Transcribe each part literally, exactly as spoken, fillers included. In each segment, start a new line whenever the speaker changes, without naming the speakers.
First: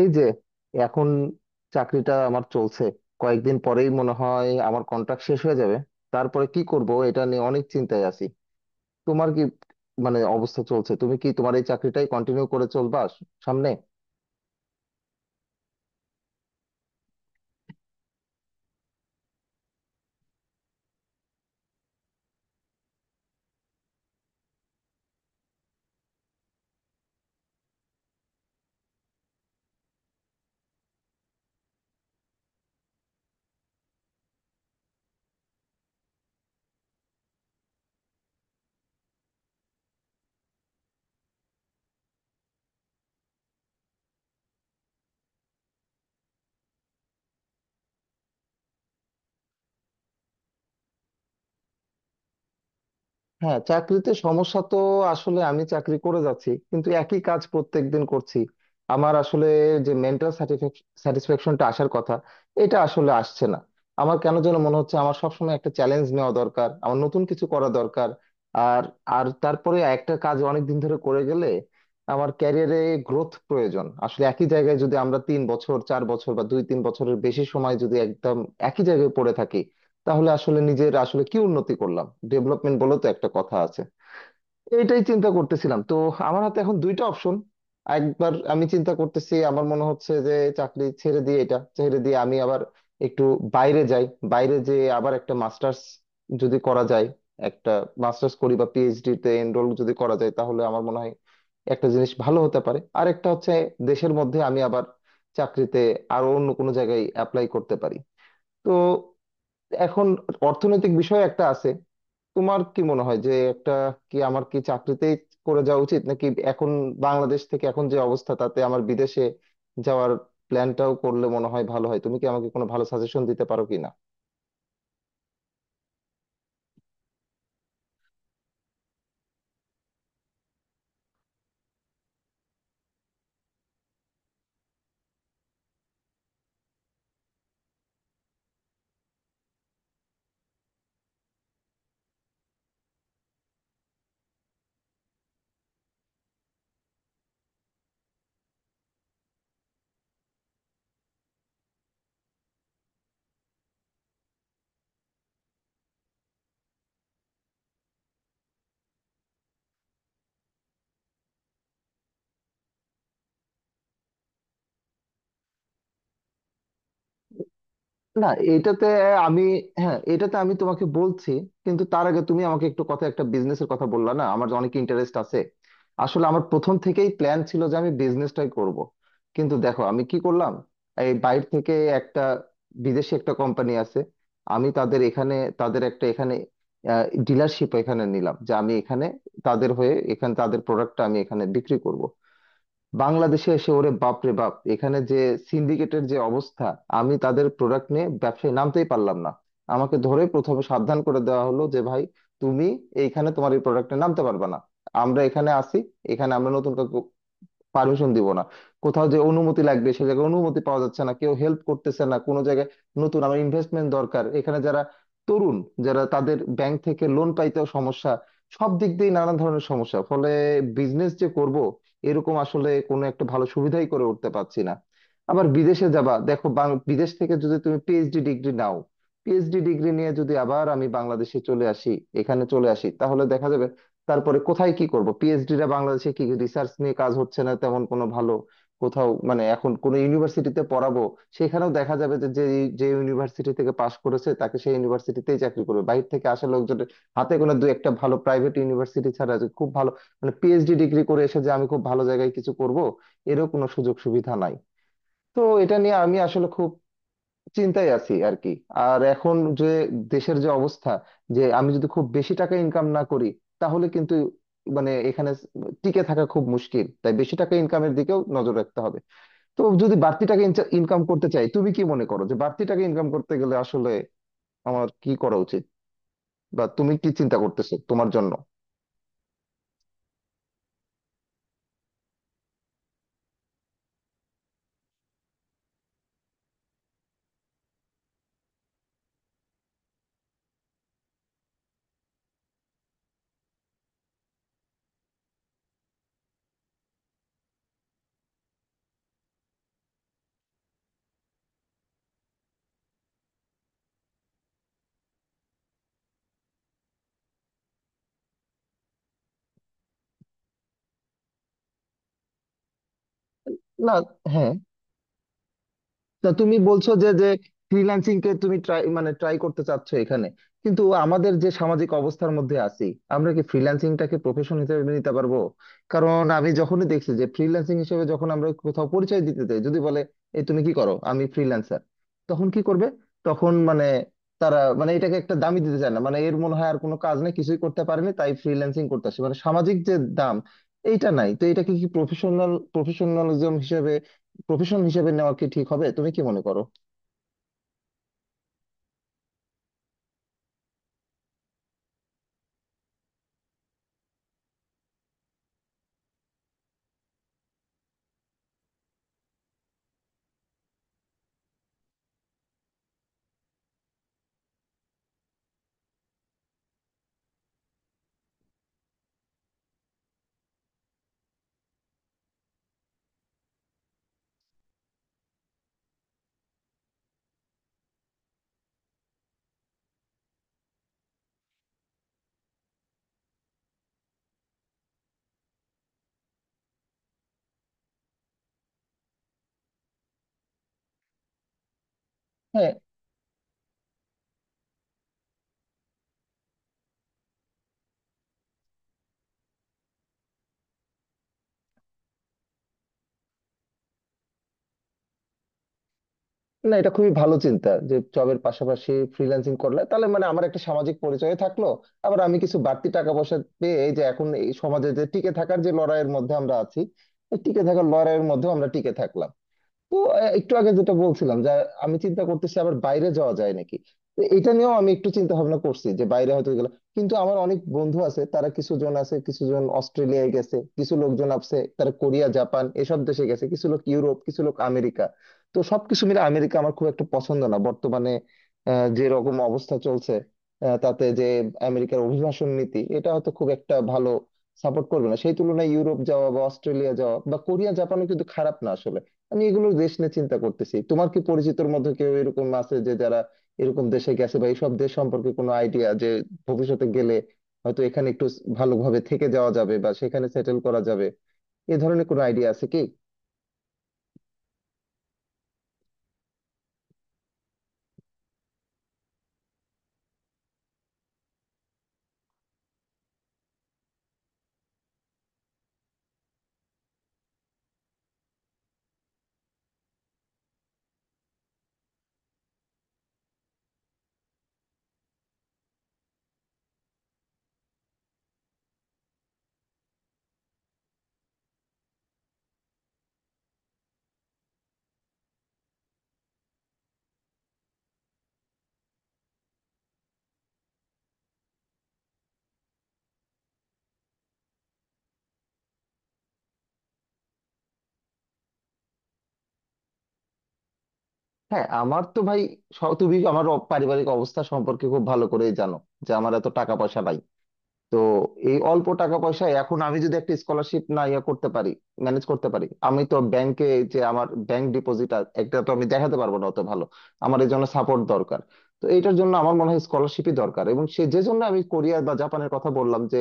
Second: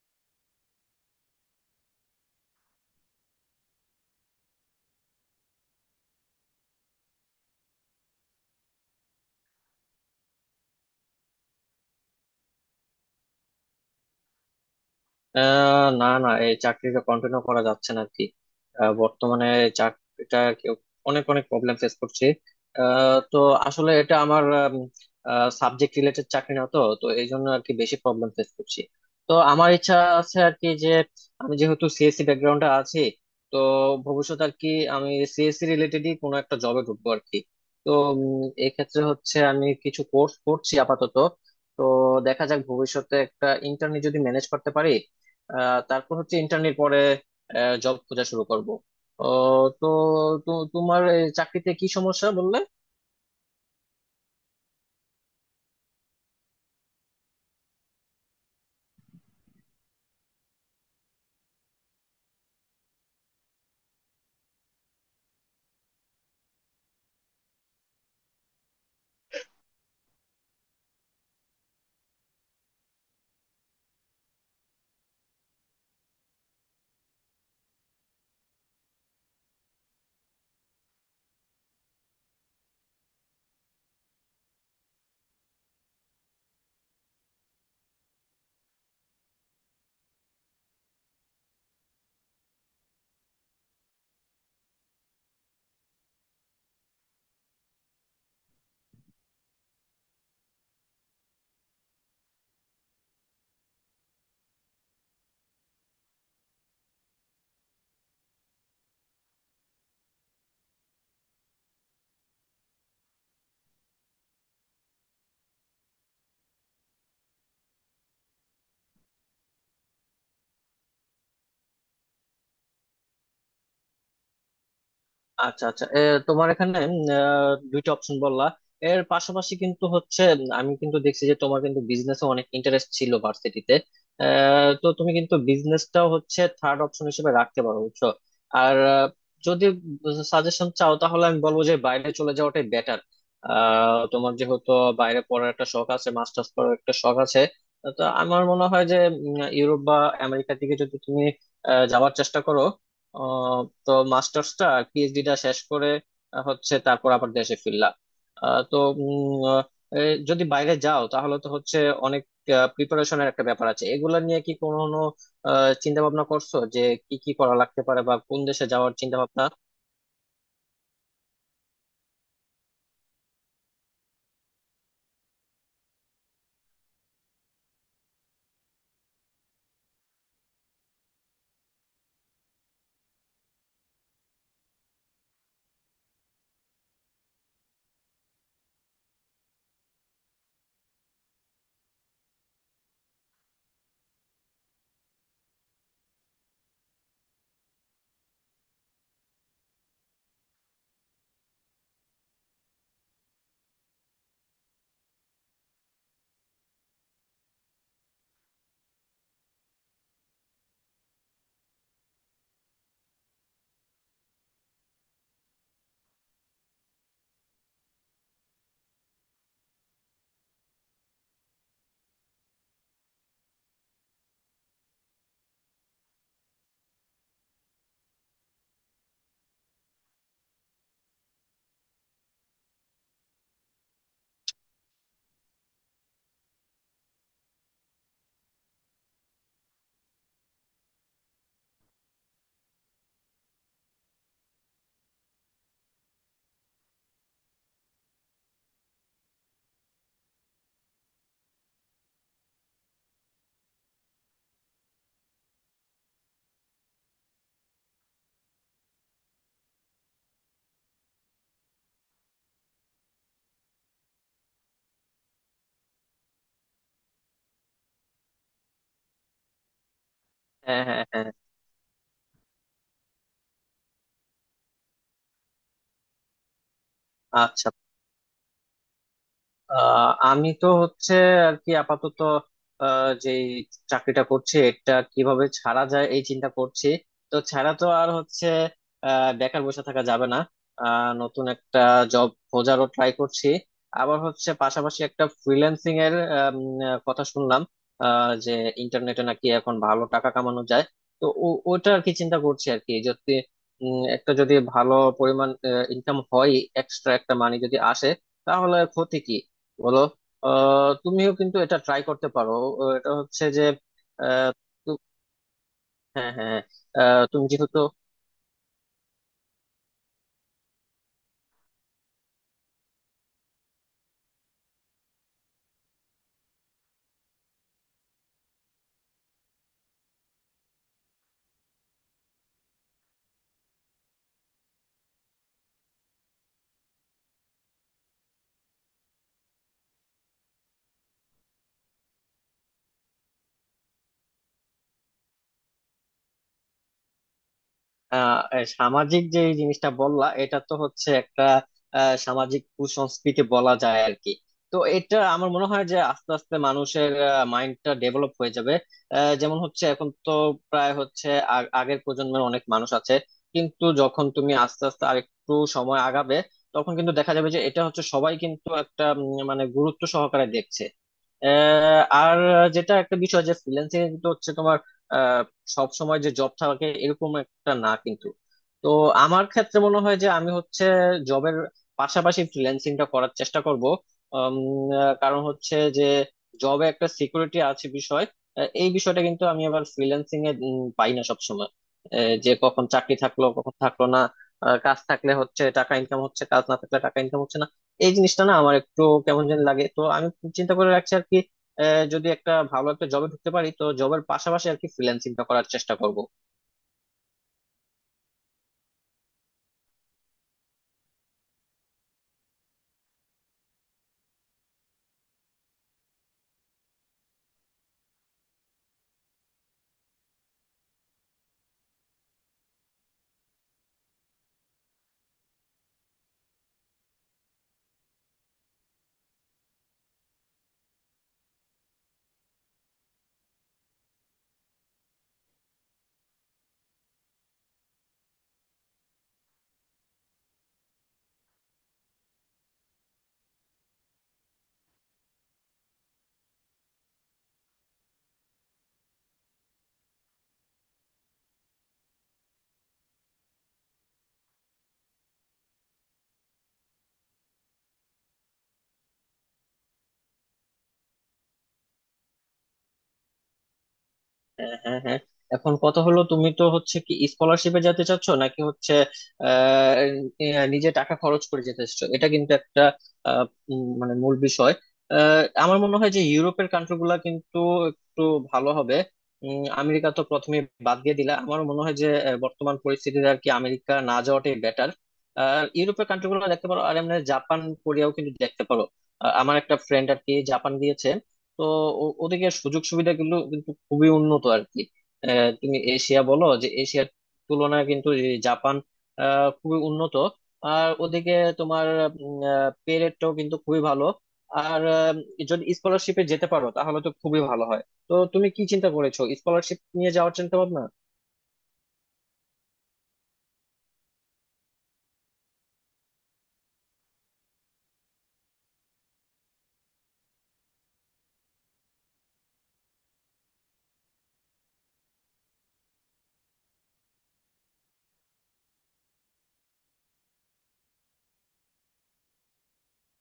এই যে এখন চাকরিটা আমার চলছে। কয়েকদিন পরেই মনে হয় আমার কন্ট্রাক্ট শেষ হয়ে যাবে। তারপরে কি করব এটা নিয়ে অনেক চিন্তায় আছি। তোমার কি মানে অবস্থা চলছে, তুমি কি তোমার এই চাকরিটাই কন্টিনিউ করে চলবা সামনে?
আহ না না, এই চাকরিটা কন্টিনিউ করা যাচ্ছে না আর কি। আহ, বর্তমানে এই চাকরিটা আর কি অনেক অনেক প্রবলেম ফেস করছি। আহ, তো আসলে এটা আমার সাবজেক্ট রিলেটেড চাকরি না, তো তো এই জন্য আর কি বেশি প্রবলেম ফেস করছি। তো আমার ইচ্ছা আছে আর কি যে, আমি যেহেতু সিএসসি ব্যাকগ্রাউন্ডে আছি, তো ভবিষ্যতে আর কি আমি সিএসসি রিলেটেডই কোনো একটা জবে ঢুকবো আর কি। তো উম, এক্ষেত্রে হচ্ছে আমি কিছু কোর্স করছি আপাতত। তো দেখা যাক, ভবিষ্যতে একটা ইন্টার্নি যদি ম্যানেজ করতে পারি। আহ, তারপর হচ্ছে ইন্টার্নের পরে জব খোঁজা শুরু করব। তো তো তোমার এই চাকরিতে কি সমস্যা বললে?
হ্যাঁ, চাকরিতে সমস্যা তো আসলে আমি চাকরি করে যাচ্ছি কিন্তু একই কাজ প্রত্যেকদিন করছি। আমার আসলে যে মেন্টাল স্যাটিসফ্যাকশনটা আসার কথা, এটা আসলে আসছে না। আমার কেন যেন মনে হচ্ছে আমার সবসময় একটা চ্যালেঞ্জ নেওয়া দরকার, আমার নতুন কিছু করা দরকার। আর আর তারপরে একটা কাজ অনেক দিন ধরে করে গেলে আমার ক্যারিয়ারে গ্রোথ প্রয়োজন। আসলে একই জায়গায় যদি আমরা তিন বছর চার বছর বা দুই তিন বছরের বেশি সময় যদি একদম একই জায়গায় পড়ে থাকি, তাহলে আসলে নিজের আসলে কি উন্নতি করলাম? ডেভেলপমেন্ট বলে তো একটা কথা আছে। এইটাই চিন্তা করতেছিলাম। তো আমার হাতে এখন দুইটা অপশন। একবার আমি চিন্তা করতেছি, আমার মনে হচ্ছে যে চাকরি ছেড়ে দিয়ে এটা ছেড়ে দিয়ে আমি আবার একটু বাইরে যাই। বাইরে যেয়ে আবার একটা মাস্টার্স যদি করা যায়, একটা মাস্টার্স করি বা পিএইচডি তে এনরোল যদি করা যায়, তাহলে আমার মনে হয় একটা জিনিস ভালো হতে পারে। আর একটা হচ্ছে দেশের মধ্যে আমি আবার চাকরিতে আরো অন্য কোনো জায়গায় অ্যাপ্লাই করতে পারি। তো এখন অর্থনৈতিক বিষয় একটা আছে। তোমার কি মনে হয় যে একটা কি আমার কি চাকরিতেই করে যাওয়া উচিত, নাকি এখন বাংলাদেশ থেকে এখন যে অবস্থা তাতে আমার বিদেশে যাওয়ার প্ল্যানটাও করলে মনে হয় ভালো হয়? তুমি কি আমাকে কোনো ভালো সাজেশন দিতে পারো কিনা?
আচ্ছা আচ্ছা, এ, তোমার এখানে উম, আহ, দুইটা অপশন বললা। এর পাশাপাশি কিন্তু হচ্ছে, উম, আমি কিন্তু দেখছি যে তোমার কিন্তু বিজনেসে অনেক ইন্টারেস্ট ছিল ভার্সিটিতে। তো তুমি কিন্তু বিজনেসটাও হচ্ছে থার্ড অপশন হিসেবে রাখতে পারো, বুঝছো। আর আহ, যদি সাজেশন চাও তাহলে আমি বলবো যে বাইরে চলে যাওয়াটাই বেটার। তোমার যেহেতু বাইরে পড়ার একটা শখ আছে, মাস্টার্স করার একটা শখ আছে, তো আমার মনে হয় যে উম, ইউরোপ বা আমেরিকার দিকে যদি তুমি আহ, যাওয়ার চেষ্টা করো। আহ, তো মাস্টার্সটা, পিএইচডিটা শেষ করে আহ, হচ্ছে তারপর আবার দেশে ফিরলাম। আহ, তো উম, আহ, এ, যদি বাইরে যাও তাহলে তো হচ্ছে অনেক প্রিপারেশনের একটা ব্যাপার আছে। এগুলা নিয়ে কি কোনো চিন্তা ভাবনা করছো যে কি কি করা লাগতে পারে, বা
না,
কোন দেশে
এটাতে
যাওয়ার চিন্তা
আমি
ভাবনা?
হ্যাঁ, এটাতে আমি তোমাকে বলছি, কিন্তু তার আগে তুমি আমাকে একটু কথা একটা বিজনেসের কথা বললা না, আমার অনেক ইন্টারেস্ট আছে। আসলে আমার প্রথম থেকেই প্ল্যান ছিল যে আমি বিজনেসটাই করব, কিন্তু দেখো আমি কি করলাম। এই বাইরে থেকে একটা বিদেশি একটা কোম্পানি আছে, আমি তাদের এখানে তাদের একটা এখানে ডিলারশিপ এখানে নিলাম যে আমি এখানে তাদের হয়ে এখানে তাদের প্রোডাক্টটা আমি এখানে বিক্রি করব। বাংলাদেশে এসে ওরে বাপ রে বাপ, এখানে যে সিন্ডিকেটের যে অবস্থা, আমি তাদের প্রোডাক্ট নিয়ে ব্যবসায় নামতেই পারলাম না। আমাকে ধরে প্রথমে সাবধান করে দেওয়া হলো যে ভাই, তুমি এইখানে তোমার এই প্রোডাক্টে নামতে পারবে না। আমরা এখানে আসি, এখানে আমরা নতুন কাউকে পারমিশন দিব না। কোথাও যে অনুমতি লাগবে সে জায়গায় অনুমতি পাওয়া যাচ্ছে না, কেউ হেল্প করতেছে না কোনো জায়গায়। নতুন আমার ইনভেস্টমেন্ট দরকার, এখানে যারা তরুণ যারা, তাদের ব্যাংক থেকে লোন পাইতেও সমস্যা। সব দিক দিয়ে নানা ধরনের সমস্যা, ফলে বিজনেস যে করব এরকম আসলে কোনো একটা ভালো সুবিধাই করে উঠতে পারছি না। আবার বিদেশে যাবা, দেখো বাং- বিদেশ থেকে যদি তুমি পিএইচডি ডিগ্রি নাও, পিএইচডি ডিগ্রি নিয়ে যদি আবার আমি বাংলাদেশে চলে আসি, এখানে চলে আসি, তাহলে দেখা যাবে তারপরে কোথায় কি করব। পিএইচডিরা বাংলাদেশে কি, রিসার্চ নিয়ে কাজ হচ্ছে না তেমন কোনো ভালো কোথাও, মানে এখন কোনো ইউনিভার্সিটিতে পড়াবো, সেখানেও দেখা যাবে যে যে যে ইউনিভার্সিটি থেকে পাশ করেছে তাকে সেই ইউনিভার্সিটিতেই চাকরি করবে, বাইরে থেকে আসা লোকজনের হাতে কোনো দু একটা ভালো প্রাইভেট ইউনিভার্সিটি ছাড়া যে খুব ভালো মানে পিএইচডি ডিগ্রি করে এসে যে আমি খুব ভালো জায়গায় কিছু করব, এরও কোনো সুযোগ সুবিধা নাই। তো এটা নিয়ে আমি আসলে খুব চিন্তায় আছি আর কি। আর এখন যে দেশের যে অবস্থা, যে আমি যদি খুব বেশি টাকা ইনকাম না করি, তাহলে কিন্তু মানে এখানে টিকে থাকা খুব মুশকিল। তাই বেশি টাকা ইনকামের দিকেও নজর রাখতে হবে। তো যদি বাড়তি টাকা
হ্যাঁ
ইনকাম
হ্যাঁ হ্যাঁ।
করতে চাই, তুমি কি মনে করো যে বাড়তি টাকা ইনকাম করতে গেলে আসলে আমার কি করা উচিত, বা তুমি কি চিন্তা
আচ্ছা।
করতেছো তোমার জন্য?
আহ আমি তো হচ্ছে আর কি আপাতত আহ, যে চাকরিটা করছি এটা কিভাবে ছাড়া যায় এই চিন্তা করছি। তো ছাড়া তো আর হচ্ছে আহ, বেকার বসে থাকা যাবে না। আহ, নতুন একটা জব খোঁজারও ট্রাই করছি। আবার হচ্ছে পাশাপাশি একটা ফ্রিল্যান্সিং এর আম, আহ, কথা শুনলাম আহ, যে ইন্টারনেটে নাকি এখন ভালো টাকা কামানো যায়। তো ও- ওটা আর কি চিন্তা করছি আর কি, যদি উম, একটা যদি ভালো পরিমাণ ইনকাম হয়, এক্সট্রা একটা মানি যদি আসে, তাহলে ক্ষতি কি বলো। আহ, তুমিও কিন্তু এটা ট্রাই করতে পারো। আহ, এটা হচ্ছে যে
না। হ্যাঁ।
আহ, তু-
তা
হ্যাঁ
তুমি
হ্যাঁ।
বলছো যে
আহ,
যে
তুমি যেহেতু
ফ্রিল্যান্সিং কে তুমি ট্রাই মানে ট্রাই করতে চাচ্ছ এখানে, কিন্তু আমাদের যে সামাজিক অবস্থার মধ্যে আছি, আমরা কি ফ্রিল্যান্সিং টাকে প্রফেশন হিসেবে মেনে নিতে পারবো? কারণ আমি যখনই দেখছি যে ফ্রিল্যান্সিং হিসেবে যখন আমরা কোথাও পরিচয় দিতে যাই, যদি বলে এই তুমি কি করো, আমি ফ্রিল্যান্সার, তখন কি করবে? তখন মানে তারা মানে এটাকে একটা দামই দিতে চায় না, মানে এর মনে হয় আর কোনো কাজ নেই, কিছুই করতে পারেনি তাই ফ্রিল্যান্সিং করতে আসে, মানে সামাজিক যে দাম এইটা নাই। তো এটাকে কি প্রফেশনাল প্রফেশনালিজম প্রফেশন হিসেবে নেওয়া কি ঠিক হবে? তুমি কি মনে করো?
আহ এ সামাজিক যে এই জিনিসটা বললা, এটা তো হচ্ছে একটা আহ, সামাজিক কুসংস্কৃতি বলা যায় আর কি। তো এটা আমার মনে হয় যে আস্তে আস্তে মানুষের মাইন্ডটা ডেভেলপ হয়ে যাবে। আহ, যেমন হচ্ছে এখন তো প্রায় হচ্ছে আগ- আগের প্রজন্মের অনেক মানুষ আছে, কিন্তু যখন তুমি আস্তে আস্তে আরেকটু সময় আগাবে, তখন কিন্তু দেখা যাবে যে এটা হচ্ছে সবাই কিন্তু একটা উম, মানে গুরুত্ব সহকারে দেখছে। আহ, আর যেটা একটা বিষয়, যে ফ্রিল্যান্সিং এ কিন্তু হচ্ছে তোমার সব সময় যে জব থাকে এরকম একটা না কিন্তু। তো আমার ক্ষেত্রে মনে হয় যে আমি হচ্ছে জবের পাশাপাশি ফ্রিল্যান্সিংটা করার চেষ্টা করব। উম, আহ, কারণ হচ্ছে যে জবে একটা সিকিউরিটি আছে বিষয়। আহ, এই বিষয়টা কিন্তু আমি আবার ফ্রিল্যান্সিং এ উম, পাই না সবসময়। আহ, যে
হ্যাঁ।
কখন চাকরি থাকলো কখন থাকলো না। আহ, কাজ থাকলে হচ্ছে টাকা ইনকাম হচ্ছে, কাজ না থাকলে টাকা ইনকাম হচ্ছে না। এই জিনিসটা না আমার একটু কেমন যেন লাগে, তো আমি চিন্তা করে রাখছি আর কি। আহ, যদি একটা ভালো একটা জবে ঢুকতে পারি, তো জবের পাশাপাশি আর কি ফ্রিল্যান্সিংটা করার চেষ্টা করব।
না, এটা খুবই ভালো চিন্তা যে জবের পাশাপাশি ফ্রিল্যান্সিং করলে তাহলে মানে আমার একটা সামাজিক পরিচয় থাকলো, আবার আমি কিছু বাড়তি টাকা পয়সা পেয়ে এই যে এখন এই সমাজে যে টিকে থাকার যে লড়াইয়ের মধ্যে আমরা আছি, এই টিকে থাকার লড়াইয়ের মধ্যে আমরা টিকে থাকলাম। তো আহ, একটু আগে যেটা বলছিলাম যে আমি চিন্তা করতেছি আবার বাইরে যাওয়া যায় নাকি, তো এটা নিয়েও আমি একটু চিন্তা ভাবনা করছি যে বাইরে হয়তো গেলাম, কিন্তু আমার অনেক বন্ধু আছে, তারা কিছু জন আছে, কিছু জন অস্ট্রেলিয়ায় গেছে, কিছু লোকজন আছে তারা কোরিয়া জাপান এসব দেশে গেছে, কিছু লোক ইউরোপ, কিছু লোক আমেরিকা। তো সবকিছু মিলে আমেরিকা আমার খুব একটা পছন্দ না বর্তমানে। আহ, যে রকম অবস্থা চলছে, আহ, তাতে যে আমেরিকার অভিবাসন নীতি এটা হয়তো খুব একটা ভালো সাপোর্ট করবে না। সেই তুলনায় ইউরোপ যাওয়া বা অস্ট্রেলিয়া যাওয়া বা কোরিয়া জাপানও কিন্তু খারাপ না আসলে। আমি এগুলোর দেশ নিয়ে চিন্তা করতেছি। তোমার কি পরিচিতর মধ্যে কেউ এরকম আছে যে যারা এরকম দেশে গেছে, বা এইসব দেশ সম্পর্কে কোনো আইডিয়া যে ভবিষ্যতে গেলে হয়তো এখানে একটু ভালোভাবে থেকে যাওয়া যাবে বা সেখানে সেটেল করা যাবে, এ ধরনের কোনো আইডিয়া আছে কি?
হ্যাঁ হ্যাঁ হ্যাঁ। এখন কথা হলো, তুমি তো হচ্ছে কি স্কলারশিপে যেতে চাচ্ছ নাকি হচ্ছে আহ আহ, নিজে টাকা খরচ করে যেতে চাচ্ছ, এটা কিন্তু একটা আহ, উম, মানে মূল বিষয়। আহ, আমার মনে হয় যে ইউরোপের কান্ট্রি গুলা কিন্তু একটু ভালো হবে। উম, আমেরিকা তো প্রথমে বাদ দিয়ে দিলা, আমার মনে হয় যে আহ, বর্তমান পরিস্থিতিতে আর কি আমেরিকা না যাওয়াটাই বেটার। আর ইউরোপের কান্ট্রি গুলো দেখতে পারো, আর এমনি জাপান কোরিয়াও কিন্তু দেখতে পারো। আহ, আমার একটা ফ্রেন্ড আর কি জাপান গিয়েছে। তো ও- ওদিকে সুযোগ সুবিধা কিন্তু কিন্তু খুবই উন্নত আর কি। আহ, তুমি এশিয়া বলো, যে এশিয়ার তুলনায় কিন্তু এই জাপান আহ, খুবই উন্নত। আর ওদিকে তোমার পে রেটটাও কিন্তু খুবই ভালো। আর আহ, যদি স্কলারশিপে যেতে পারো তাহলে তো খুবই ভালো হয়। তো তুমি কি চিন্তা করেছো স্কলারশিপ নিয়ে যাওয়ার চিন্তা
হ্যাঁ আমার তো ভাই, স- তুমি আমার অ- পারিবারিক অবস্থা সম্পর্কে খুব ভালো করেই জানো যে আমার এত টাকা পয়সা নাই। তো এই অল্প টাকা পয়সায় এখন আমি যদি একটা স্কলারশিপ না ইয়ে করতে পারি, ম্যানেজ করতে পারি, আমি তো ব্যাংকে যে আমার ব্যাংক ডিপোজিট একটা তো আমি দেখাতে পারবো না অত ভালো। আমার এই জন্য সাপোর্ট দরকার। তো এটার জন্য আমার মনে হয় স্কলারশিপই দরকার। এবং সে যে জন্য আমি কোরিয়া বা জাপানের কথা বললাম যে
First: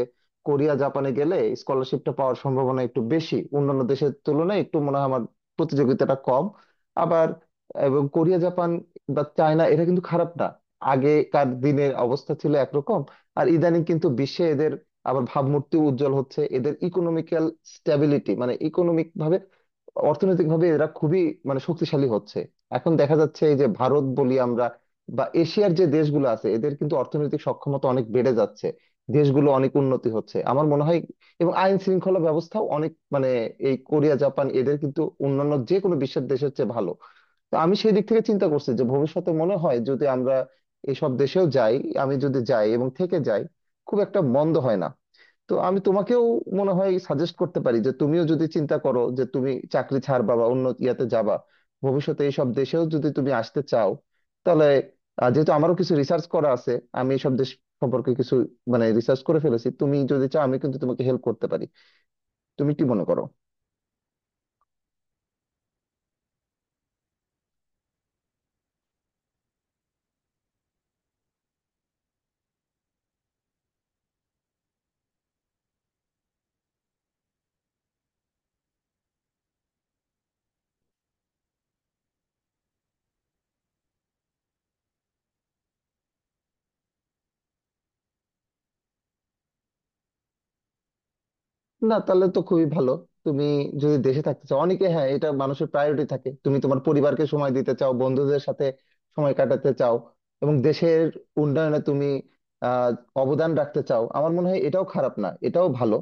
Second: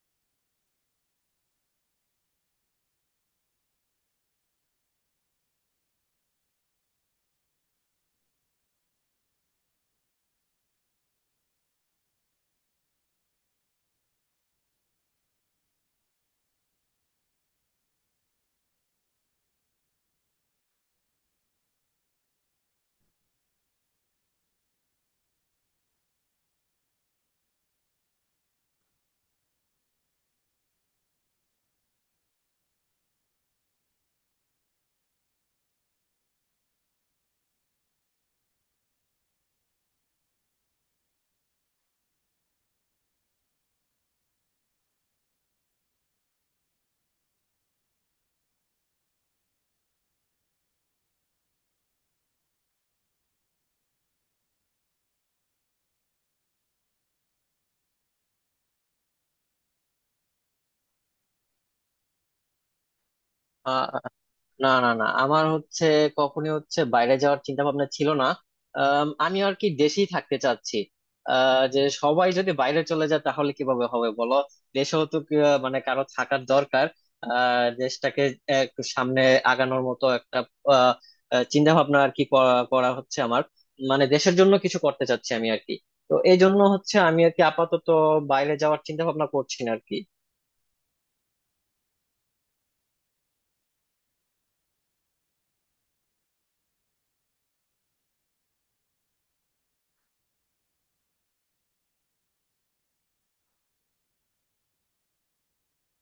কোরিয়া জাপানে গেলে স্কলারশিপটা পাওয়ার সম্ভাবনা একটু বেশি অন্যান্য দেশের তুলনায়, একটু মনে হয় আমার প্রতিযোগিতাটা কম। আবার এবং কোরিয়া জাপান বা চায়না এটা কিন্তু খারাপ না। আগেকার দিনের অবস্থা ছিল একরকম, আর ইদানিং কিন্তু বিশ্বে এদের আবার ভাবমূর্তি উজ্জ্বল হচ্ছে। এদের ইকোনমিক্যাল স্ট্যাবিলিটি মানে ইকোনমিক ভাবে অর্থনৈতিক ভাবে এরা খুবই মানে শক্তিশালী হচ্ছে। এখন দেখা যাচ্ছে এই যে ভারত বলি আমরা বা এশিয়ার যে দেশগুলো আছে, এদের কিন্তু অর্থনৈতিক সক্ষমতা অনেক বেড়ে যাচ্ছে, দেশগুলো অনেক উন্নতি হচ্ছে আমার মনে হয়। এবং আইন শৃঙ্খলা ব্যবস্থাও অনেক মানে এই কোরিয়া জাপান এদের কিন্তু অন্যান্য যে কোনো বিশ্বের দেশের চেয়ে ভালো। তো আমি সেই দিক থেকে চিন্তা করছি যে ভবিষ্যতে মনে হয় যদি আমরা এইসব দেশেও যাই, আমি যদি যাই এবং থেকে যাই, খুব একটা মন্দ হয় না। তো আমি তোমাকেও মনে হয় সাজেস্ট করতে পারি যে তুমিও যদি চিন্তা করো যে তুমি চাকরি ছাড়বা বা অন্য ইয়াতে যাবা, ভবিষ্যতে এইসব দেশেও যদি তুমি আসতে চাও তাহলে আহ, যেহেতু আমারও কিছু রিসার্চ করা আছে, আমি এইসব দেশ সম্পর্কে কিছু মানে রিসার্চ করে ফেলেছি, তুমি যদি চাও আমি কিন্তু তোমাকে হেল্প করতে পারি। তুমি কি মনে করো?
ভাবনা? না না না, আমার হচ্ছে কখনই হচ্ছে বাইরে যাওয়ার চিন্তা ভাবনা ছিল না। আম, আমি আর কি দেশেই থাকতে চাচ্ছি। আহ, যে সবাই যদি বাইরে চলে যায় তাহলে কিভাবে হবে বলো। দেশেও তো কি, আহ, মানে কারো থাকার দরকার। আহ, দেশটাকে একটু সামনে আগানোর মতো একটা আহ, আহ, চিন্তা ভাবনা আর কি করা করা হচ্ছে আমার। মানে দেশের জন্য কিছু করতে চাচ্ছি আমি আর কি। তো এই জন্য হচ্ছে আমি আর কি আপাতত বাইরে যাওয়ার চিন্তা ভাবনা করছি না আর কি।
না, তাহলে তো খুবই ভালো। তুমি যদি দেশে থাকতে চাও, অনেকে, হ্যাঁ এটা মানুষের প্রায়োরিটি থাকে, তুমি তোমার পরিবারকে সময় দিতে চাও, বন্ধুদের সাথে সময় কাটাতে চাও, এবং দেশের উন্নয়নে তুমি আহ অবদান রাখতে চাও, আমার মনে হয় এটাও খারাপ না, এটাও ভালো।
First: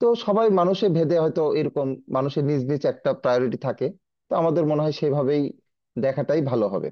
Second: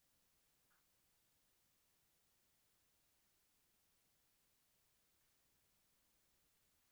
তো সবাই মানুষে ভেদে হয়তো এরকম মানুষের নিজ নিজ একটা প্রায়োরিটি থাকে। তো আমাদের মনে হয় সেভাবেই দেখাটাই ভালো হবে।